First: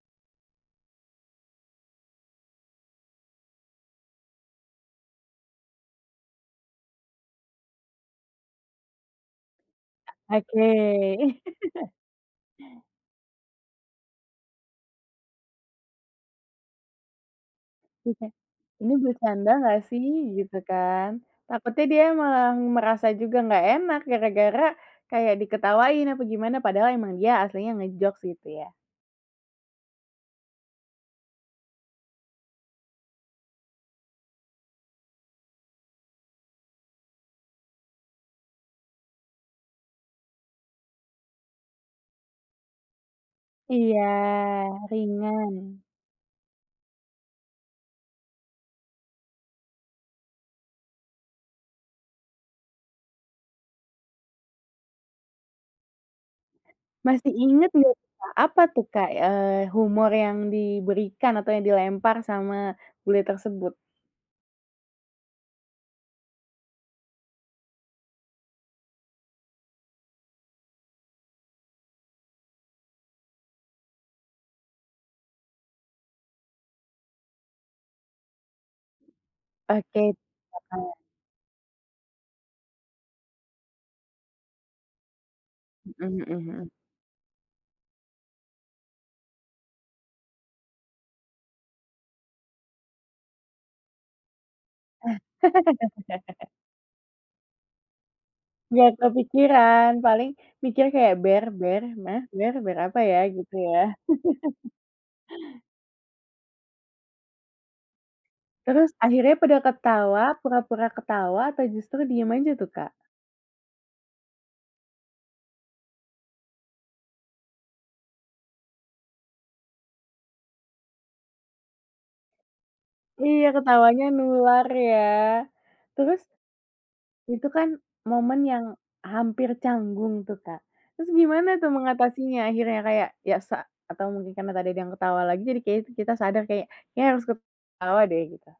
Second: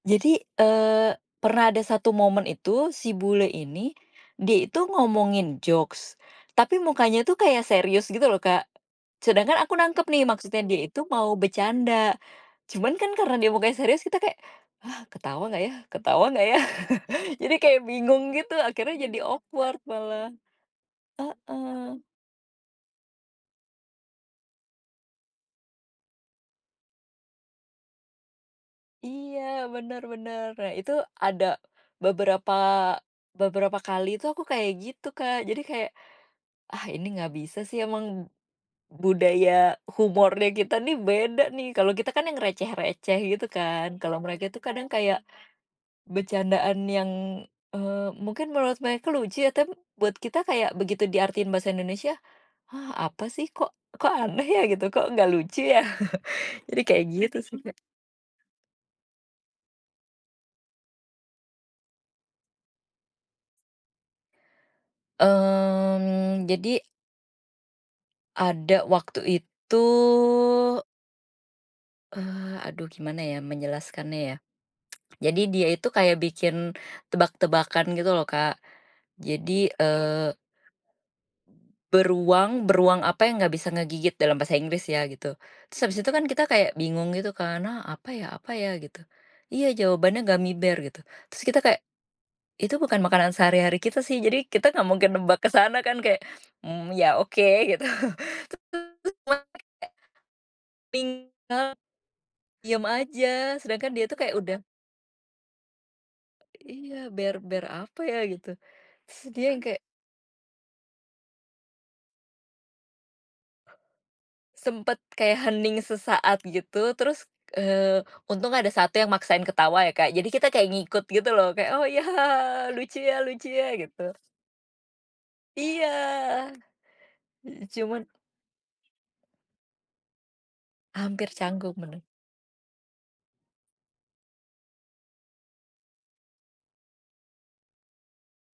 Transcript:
Jadi, eee, pernah ada 1 momen itu si bule ini, dia itu ngomongin jokes, tapi mukanya tuh kayak serius gitu loh Kak, sedangkan aku nangkep nih maksudnya Oke. dia itu mau bercanda, cuman kan karena dia mukanya serius kita kayak, "Hah, ketawa gak ya ketawa gak ya" jadi kayak bingung [unintelligible] gitu Ini akhirnya jadi bercanda awkward gak sih malah, gitu kan, takutnya heeh. dia malah merasa juga gak enak gara-gara kayak diketawain apa gimana padahal emang dia aslinya nge-jokes gitu ya. Iya benar benar, nah itu ada, beberapa beberapa kali itu aku kayak gitu Kak, jadi kayak, ah, ini nggak bisa sih emang, budaya humornya kita nih beda nih kalau kita kan yang receh receh gitu kan, Iya, kalau mereka itu kadang kayak, ringan. bercandaan yang, eee, mungkin menurut mereka lucu ya tapi buat kita kayak begitu diartiin bahasa Indonesia, hah, apa sih kok kok aneh ya gitu, kok gak lucu ya jadi kayak Masih gitu sih ingat Kak. nggak Kak? Apa tuh Kak, eee, humor yang diberikan atau yang dilempar sama bule tersebut? Mmm, jadi ada waktu itu Eee, aduh gimana ya menjelaskannya ya, jadi dia itu kayak bikin, tebak-tebakan gitu loh Kak, jadi, Oke, eee heeh "Beruang beruang apa yang gak bisa ngegigit?" dalam bahasa Inggris ya gitu, terus habis Mhm itu kan mhm kita mhm. kayak bingung gitu kan, "Hah, apa ya? Apa ya?" Gitu, iya jawabannya gummy bear gitu terus kita kayak, itu bukan makanan sehari-hari kita sih jadi kita gak mungkin nebak ke sana kan kayak, mmm, ya oke gitu terus Nggak [unintelligible] kepikiran kayak paling pikir kayak Tinggal, bear bear hah? Bear bear diem apa ya gitu aja ya? sedangkan dia itu kayak udah Iya, bear bear apa ya gitu, Terus terus akhirnya dia pada yang kayak ketawa pura-pura ketawa atau justru diam aja tuh Kak? Sempet kayak hening sesaat gitu terus, eee, untung ada 1 yang maksain ketawa ya Kak jadi kita kayak ngikut gitu loh kayak, "Oh ya hahaha, lucu ya Iya lucu ya," ketawanya gitu. nular ya, Iya, terus itu kan cuman momen yang hampir canggung tuh Kak, terus Hampir gimana tuh canggung, bener. mengatasinya akhirnya kayak biasa atau mungkin karena tadi ada yang ketawa lagi jadi kayaknya tuh kita sadar kayak kayaknya kita harus ketawa deh gitu.